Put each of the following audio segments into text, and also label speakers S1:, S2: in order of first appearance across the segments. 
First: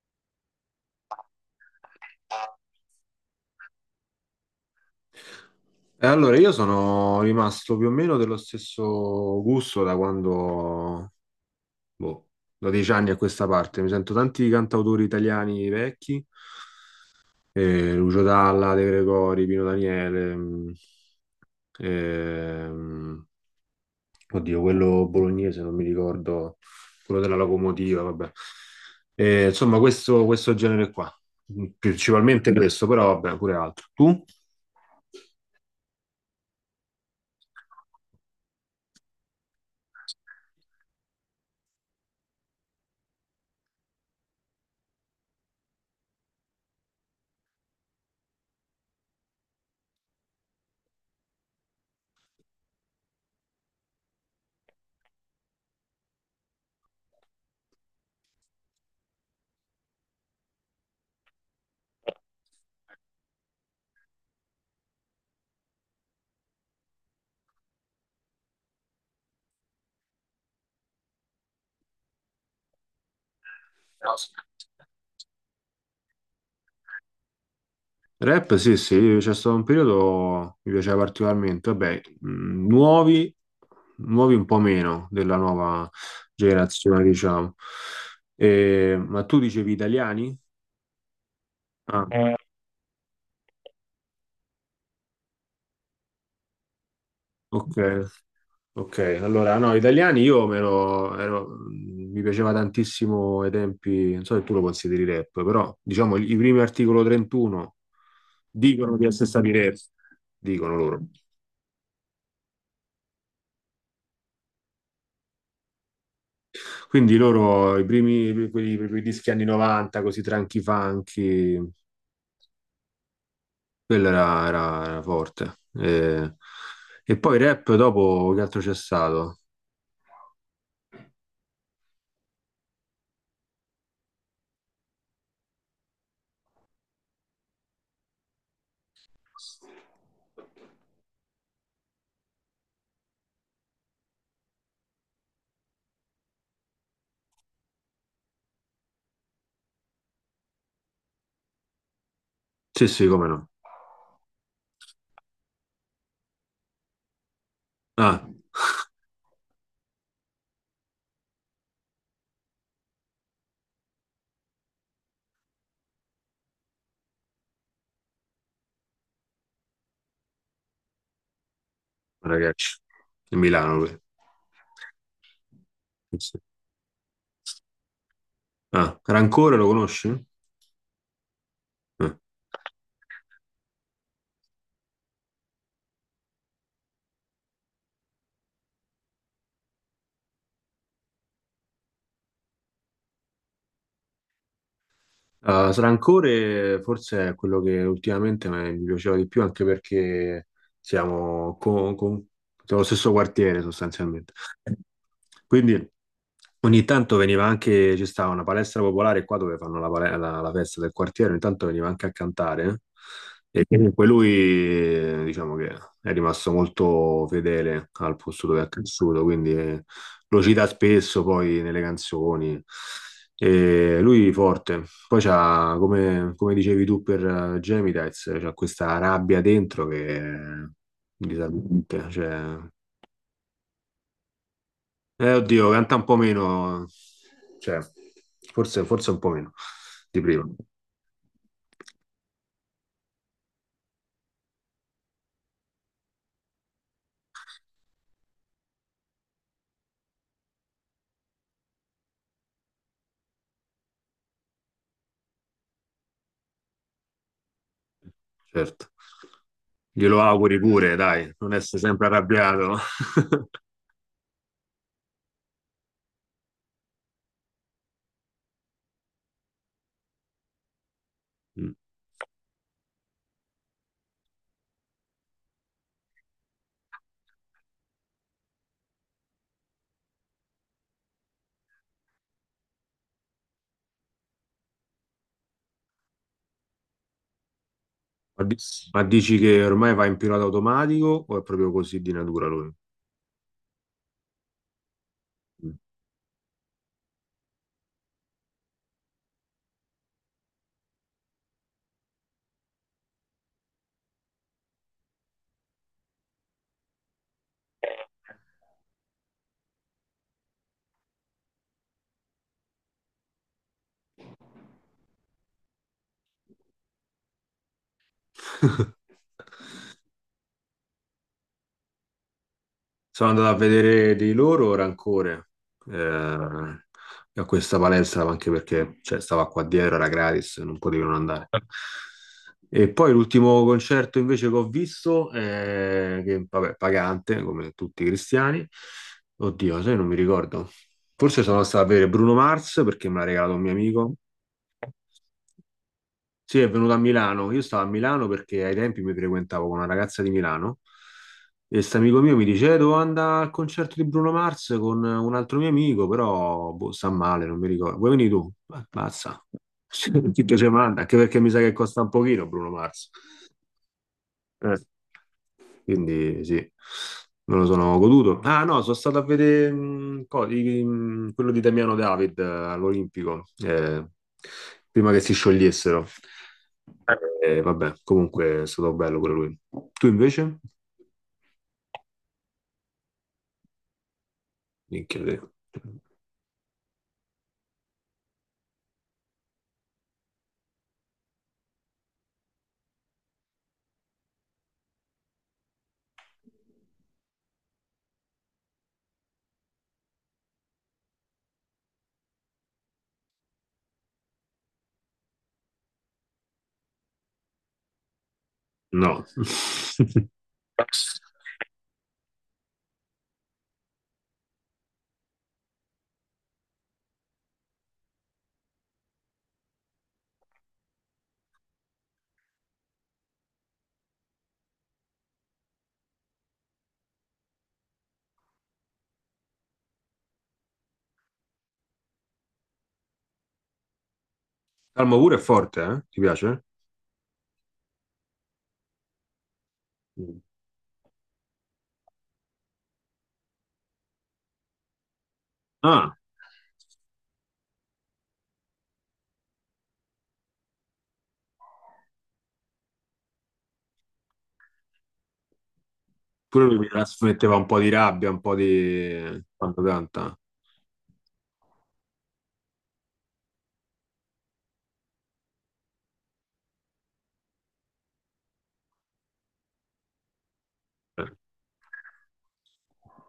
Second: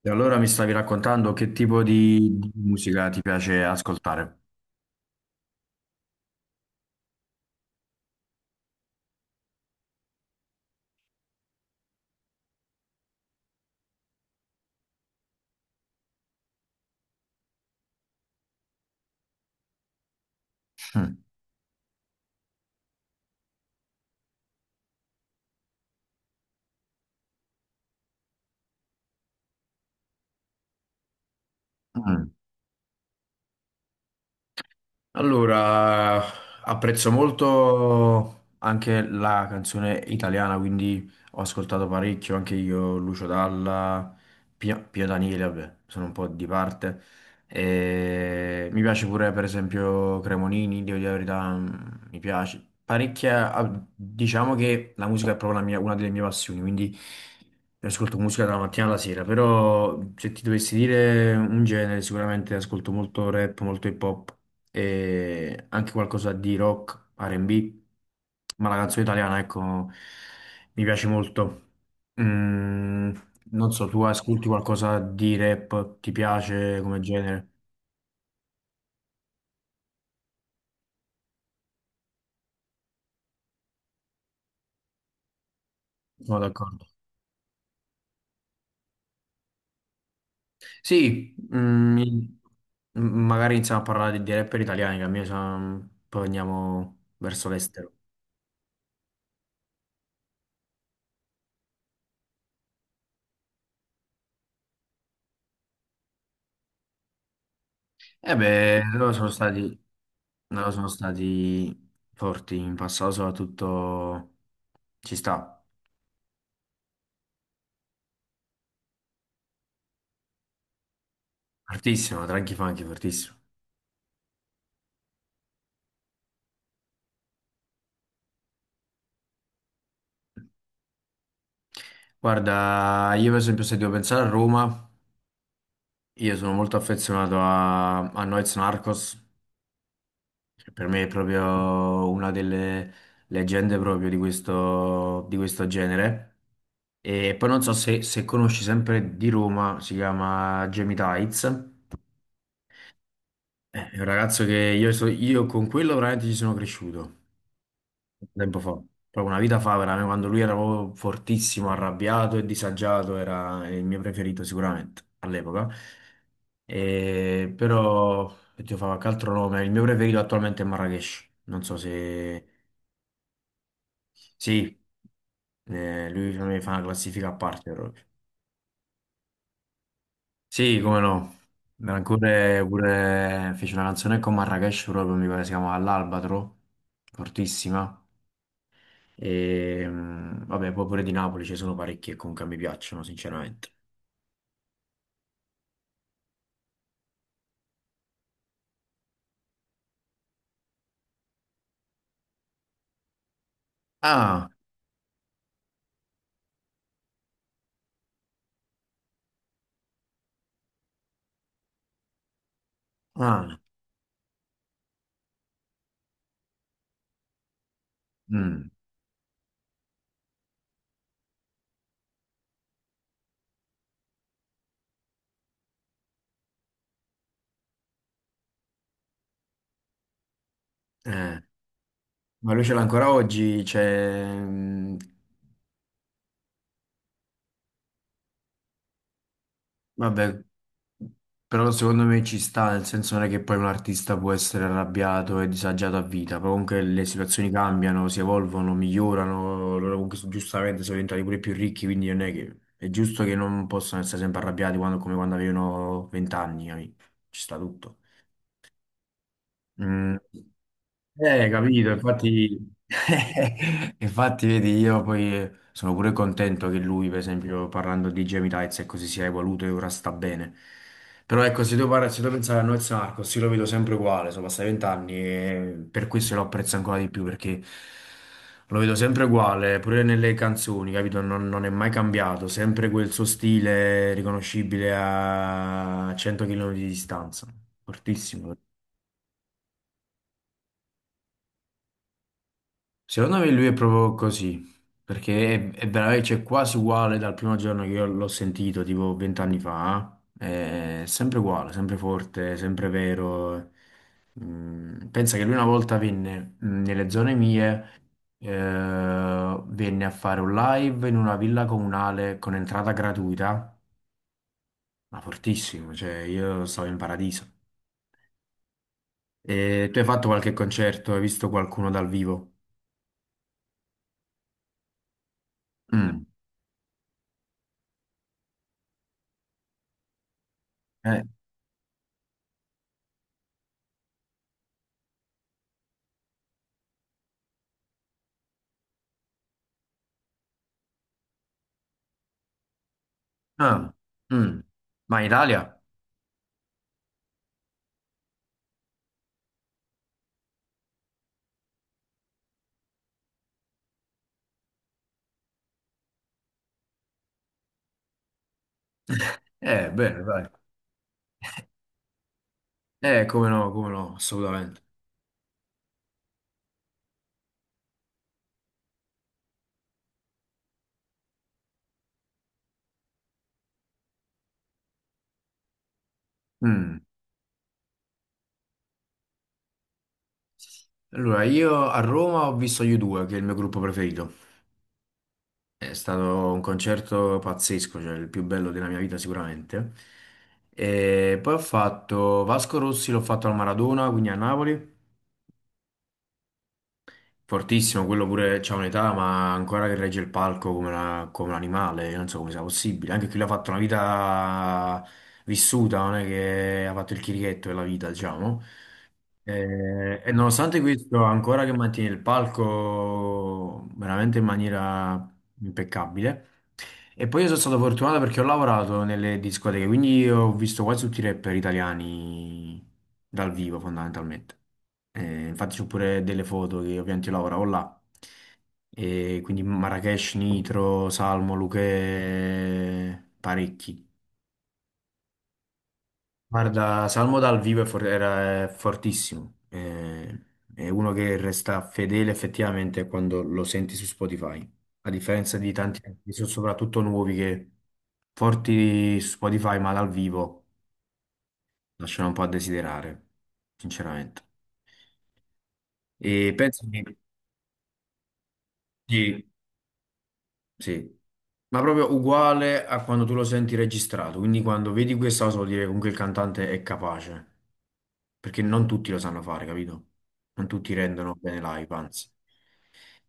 S1: E allora mi stavi raccontando che tipo di musica ti piace ascoltare?
S2: Io sono rimasto più o meno dello stesso gusto da quando, boh, da dieci anni a questa parte. Mi sento tanti cantautori italiani vecchi, Lucio Dalla, De Gregori, Pino Daniele,
S1: Mm.
S2: ehm, oddio, quello bolognese, non mi ricordo, quello della locomotiva, vabbè. Insomma, questo, questo genere qua,
S1: Mm.
S2: principalmente questo, però vabbè, pure altro. Tu?
S1: Allora, apprezzo molto anche la canzone italiana, quindi ho ascoltato parecchio anche io Lucio Dalla, Pio Daniele, vabbè, sono un po' di parte. E mi piace pure, per esempio, Cremonini, devo dire la verità, mi piace parecchia. Diciamo che la musica è proprio una delle mie passioni, quindi io ascolto musica dalla mattina alla sera. Però se ti dovessi dire un genere, sicuramente ascolto molto rap, molto hip hop e anche qualcosa di rock, R&B. Ma la canzone italiana, ecco, mi piace molto. Mm, non so, tu ascolti qualcosa di rap, ti piace come genere?
S2: Rap, sì, sì, c'è stato un periodo che mi piaceva particolarmente. Vabbè, nuovi un po' meno della nuova
S1: Sono d'accordo.
S2: generazione, diciamo. Ma tu dicevi italiani?
S1: Sì,
S2: Ah,
S1: magari iniziamo a parlare di rapper italiani, che a me sa- mm, poi andiamo verso l'estero.
S2: ok, ok. Allora, no, italiani io me lo- ero- mi piaceva tantissimo ai tempi, non so se tu lo consideri rap, però diciamo i primi Articolo 31
S1: E beh,
S2: dicono di essere stati rap,
S1: loro
S2: dicono
S1: sono
S2: loro.
S1: stati forti in passato, soprattutto ci sta.
S2: Quindi loro, i primi, quelli, i primi dischi anni 90, così Tranchi Funky,
S1: Fortissimo, Tranchi Funky, fortissimo.
S2: era forte. E poi rap dopo che altro c'è stato?
S1: Guarda, io per esempio se devo pensare a Roma. Io sono molto affezionato a Noyz Narcos, che per me è proprio una delle leggende proprio di questo genere. E poi non so se conosci sempre di Roma, si chiama Jamie Tights.
S2: Sì, sì, come no.
S1: È un ragazzo che io con quello veramente ci sono cresciuto.
S2: Ah,
S1: Tempo fa, proprio una vita fa, veramente, quando lui era proprio fortissimo, arrabbiato e disagiato, era il mio preferito sicuramente all'epoca. Però, oddio, fa qualche altro nome, il mio preferito attualmente è Marrakesh, non so se...
S2: ragazzi, di Milano lui.
S1: Sì,
S2: Sì,
S1: lui
S2: sì.
S1: per me fa una classifica a parte proprio.
S2: Ah, Rancore lo conosci?
S1: Sì, come no.
S2: Eh.
S1: Ancora pure fece una canzone con Marrakesh proprio, mi pare si chiama L'Albatro, fortissima. E, mm, vabbè, poi pure di Napoli ci sono parecchi che comunque mi piacciono, sinceramente.
S2: Ah, Rancore forse è quello che ultimamente mi piaceva di più, anche perché siamo con, con- siamo lo stesso quartiere sostanzialmente.
S1: Ah,
S2: Quindi... Ogni tanto veniva anche, ci stava una palestra popolare qua dove fanno la festa del quartiere, ogni tanto veniva anche a cantare.
S1: ah,
S2: Eh. E comunque lui, diciamo che è rimasto molto fedele al posto dove è
S1: mm,
S2: cresciuto, quindi lo cita spesso poi nelle canzoni. E lui forte. Poi c'ha, come dicevi tu per Gemidites, c'ha questa rabbia dentro che è
S1: eh.
S2: disarmante,
S1: Ma
S2: cioè
S1: lui ce l'ha ancora oggi, cioè, mm,
S2: eh, oddio, canta un po' meno, cioè, forse un po' meno di
S1: vabbè,
S2: prima,
S1: però secondo me ci sta, nel senso non è che poi un artista può essere arrabbiato e disagiato a vita, però comunque le situazioni cambiano, si evolvono, migliorano, giustamente sono diventati pure più ricchi, quindi non è che è giusto che non possano essere sempre arrabbiati come quando avevano vent'anni, capì? Ci sta tutto.
S2: certo.
S1: Mm.
S2: Glielo auguri pure, dai, non essere
S1: Capito,
S2: sempre
S1: infatti,
S2: arrabbiato.
S1: infatti vedi, io poi sono pure contento che lui, per esempio, parlando di Gemilaits, ecco, si sia evoluto e ora sta bene. Però ecco,
S2: Mm.
S1: se devo pensare a Noyz Narcos, io lo vedo sempre uguale, sono passati vent'anni e per questo lo apprezzo ancora di più, perché lo vedo sempre uguale, pure nelle canzoni, capito? Non è mai cambiato, sempre quel suo stile riconoscibile a 100 km di distanza,
S2: Ma,
S1: fortissimo.
S2: di- ma dici che ormai va in pilota automatico o è proprio così di natura lui?
S1: Secondo me lui è proprio così, perché
S2: Mm.
S1: è veramente, cioè, quasi uguale dal primo giorno che io l'ho sentito, tipo vent'anni fa, eh, è sempre uguale, sempre forte, sempre vero. Mm, pensa che lui una volta venne nelle zone mie, eh, venne a fare un live in una villa comunale con entrata gratuita, ma fortissimo, cioè io stavo in paradiso. E tu hai fatto qualche concerto, hai visto qualcuno dal vivo?
S2: Sono andato a vedere di loro Rancore,
S1: Mm. Mm.
S2: a questa palestra, anche perché cioè, stava qua dietro, era gratis, non potevo non
S1: Eh,
S2: andare. E poi l'ultimo concerto invece che ho visto, che vabbè, pagante, come tutti i cristiani, oddio, sai, non mi ricordo. Forse sono stato a vedere Bruno Mars perché me l'ha regalato un mio
S1: ah,
S2: amico.
S1: mm. Ma in Italia?
S2: Sì, è venuto a Milano. Io stavo a Milano perché ai tempi mi frequentavo con una ragazza di Milano e questo amico mio mi dice: Devo andare al concerto di Bruno Mars con un altro mio amico, però boh, sta male, non mi ricordo. Vuoi venire tu?" Mazza,
S1: Bene,
S2: chi
S1: dai.
S2: te ce manda? Anche perché mi sa che costa un pochino Bruno Mars.
S1: Come no, come no,
S2: Eh.
S1: assolutamente.
S2: Quindi sì, me lo sono goduto. Ah no, sono stato a vedere quello di Damiano David all'Olimpico, prima che si sciogliessero.
S1: Mm.
S2: Vabbè, comunque è stato bello pure lui. Tu invece?
S1: Allora, io a Roma ho visto gli U2, che è il mio gruppo preferito.
S2: Minchia te.
S1: È stato un concerto pazzesco, cioè il più bello della mia vita sicuramente. E poi ho fatto Vasco Rossi, l'ho fatto al Maradona, quindi a Napoli. Fortissimo, quello pure c'ha un'età, ma ancora che regge il palco come un animale, io non so come sia possibile. Anche chi l'ha fatto una vita vissuta, non è che ha fatto il chirichetto della vita, diciamo.
S2: No.
S1: Nonostante questo, ancora che mantiene il palco veramente in maniera impeccabile. E poi io sono stato fortunato perché ho lavorato nelle discoteche, quindi ho visto quasi tutti i rapper italiani dal vivo, fondamentalmente. Infatti c'ho pure delle foto che ovviamente io lavoravo là. E quindi Marrakesh, Nitro, Salmo, Luchè, parecchi.
S2: Calmo pure è forte, eh? Ti piace?
S1: Guarda, Salmo dal vivo è for- era è fortissimo.
S2: Mm.
S1: È uno che resta fedele effettivamente quando lo senti su Spotify. A differenza di tanti
S2: Ah,
S1: artisti, soprattutto nuovi, che forti su Spotify, ma dal vivo lasciano un po' a desiderare, sinceramente. E
S2: pure lui
S1: penso
S2: mi
S1: che
S2: trasmetteva un po' di rabbia, un po' di...
S1: sì,
S2: Quanto canta?
S1: sì. Ma proprio uguale a quando tu lo senti registrato, quindi quando vedi questa cosa vuol dire che comunque il cantante è capace, perché non tutti lo sanno fare, capito? Non tutti
S2: Eh,
S1: rendono bene live, anzi.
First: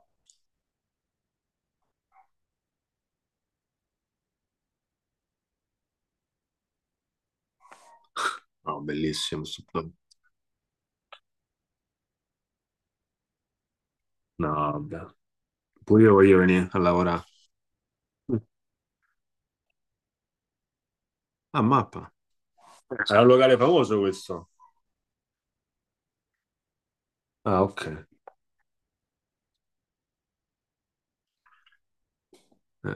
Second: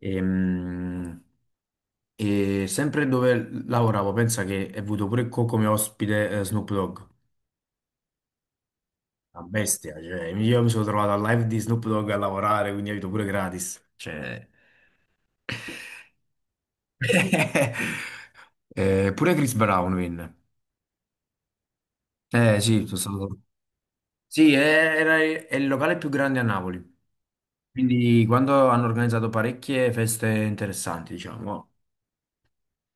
S1: Ehm, E, sempre dove lavoravo, pensa che ho avuto come ospite Snoop Dogg,
S2: No,
S1: una
S2: bellissimo.
S1: bestia, cioè io mi sono trovato al live di Snoop Dogg a lavorare, quindi ho avuto pure gratis, cioè...
S2: No, vabbè. Pure io voglio venire a lavorare.
S1: Pure Chris Brown venne.
S2: Ah, mappa.
S1: Eh sì, sono
S2: Era un
S1: stato.
S2: locale famoso questo.
S1: Sì, è- era è il locale più grande a Napoli,
S2: Ah, ok.
S1: quindi quando hanno organizzato parecchie feste interessanti, diciamo.
S2: Eh.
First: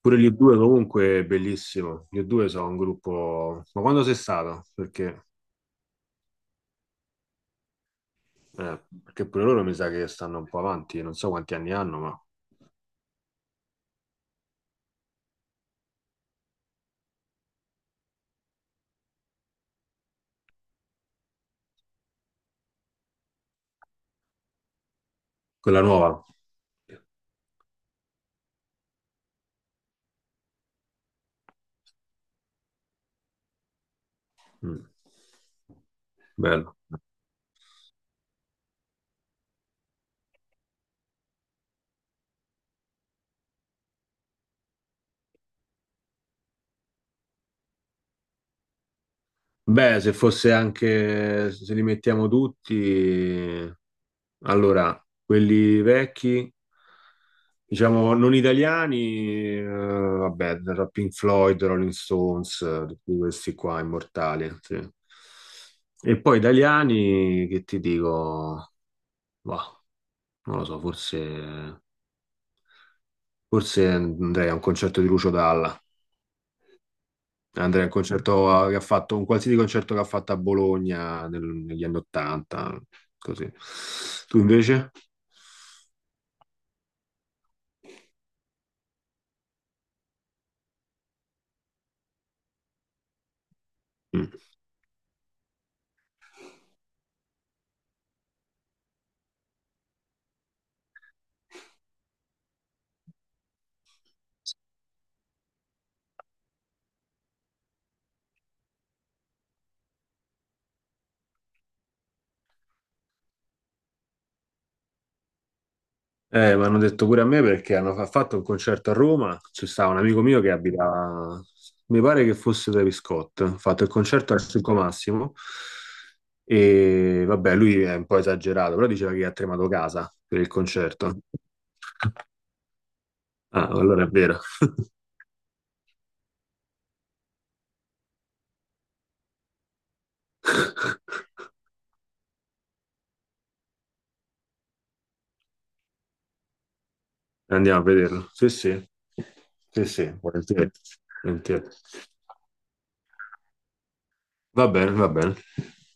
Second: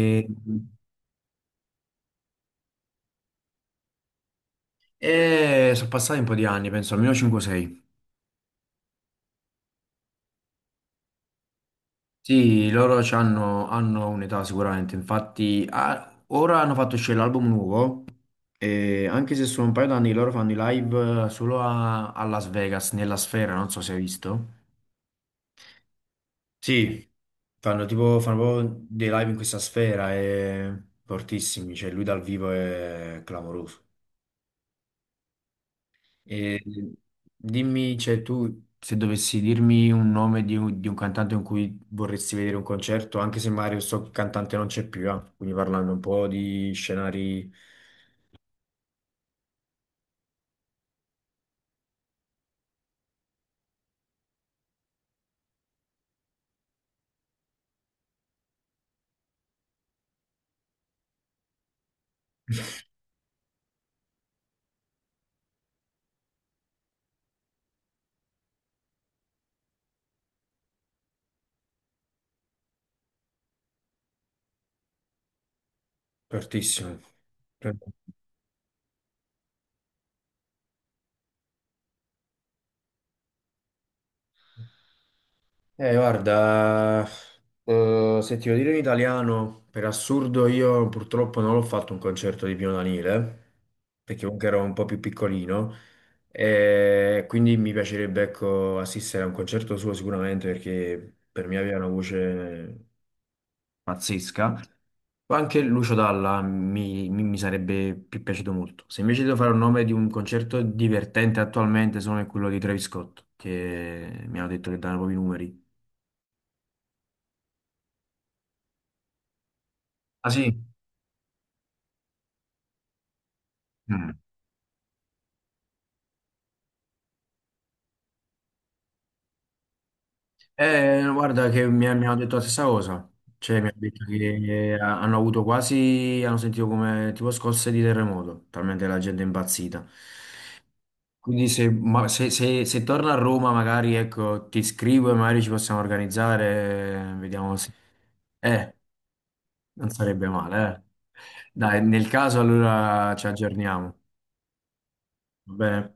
S2: Pure gli U2 comunque è bellissimo. Gli U2 sono un gruppo... Ma quando sei stato?
S1: e sono passati un po' di anni, penso almeno 5-6.
S2: Perché pure loro mi sa che stanno un po' avanti, non so quanti anni hanno, ma
S1: Sì, hanno un'età sicuramente, infatti ah, ora hanno fatto uscire l'album nuovo, e anche se sono un paio d'anni che loro fanno i live solo a Las Vegas, nella sfera, non so se hai visto.
S2: quella nuova.
S1: Sì, fanno proprio dei live in questa sfera e fortissimi, cioè lui dal vivo è clamoroso.
S2: Mm.
S1: E
S2: Bello.
S1: dimmi, cioè tu se dovessi dirmi un nome di un cantante con cui vorresti vedere un concerto, anche se magari questo cantante non c'è più, quindi parlando un po' di scenari
S2: Beh, se fosse anche, se li mettiamo tutti, allora, quelli vecchi, diciamo non italiani, vabbè, da Pink Floyd, Rolling Stones, tutti questi qua immortali. Sì. E poi italiani, che ti dico, bah, non lo so, forse andrei a un concerto di Lucio Dalla.
S1: fortissimi.
S2: Andrei a un concerto che ha fatto, un qualsiasi concerto che ha fatto a Bologna negli anni Ottanta, così. Tu invece?
S1: Guarda, se ti devo dire in italiano, per assurdo io purtroppo non l'ho fatto un concerto di Pino Daniele, perché
S2: Mm.
S1: comunque ero un po' più piccolino, e quindi mi piacerebbe, ecco, assistere a un concerto suo sicuramente, perché per me aveva una voce pazzesca. O anche Lucio Dalla mi sarebbe più piaciuto molto. Se invece devo fare un nome di un concerto divertente attualmente, sono quello di Travis Scott, che mi hanno detto che danno proprio i numeri.
S2: Mi hanno detto pure a me perché hanno fatto un concerto a Roma, c'è stato un amico
S1: Ah
S2: mio che
S1: sì?
S2: abita, mi pare che fosse Travis Scott, ha fatto il
S1: Mm.
S2: concerto al Circo Massimo e vabbè, lui è un po' esagerato, però diceva che ha tremato casa per il
S1: No,
S2: concerto.
S1: guarda che mi hanno detto la stessa cosa, cioè
S2: Ah,
S1: mi hanno detto
S2: allora è vero.
S1: hanno avuto quasi, hanno sentito come tipo scosse di terremoto, talmente la gente è impazzita. Quindi se, ma- se, se- se torno a Roma magari ecco, ti scrivo e magari ci possiamo organizzare, vediamo se...
S2: Andiamo a vederlo. Sì,
S1: Eh,
S2: sì, sì,
S1: non
S2: sì,
S1: sarebbe
S2: volentieri.
S1: male, eh.
S2: Volentieri.
S1: Dai, nel caso allora ci aggiorniamo,
S2: Va bene, va bene.
S1: va bene?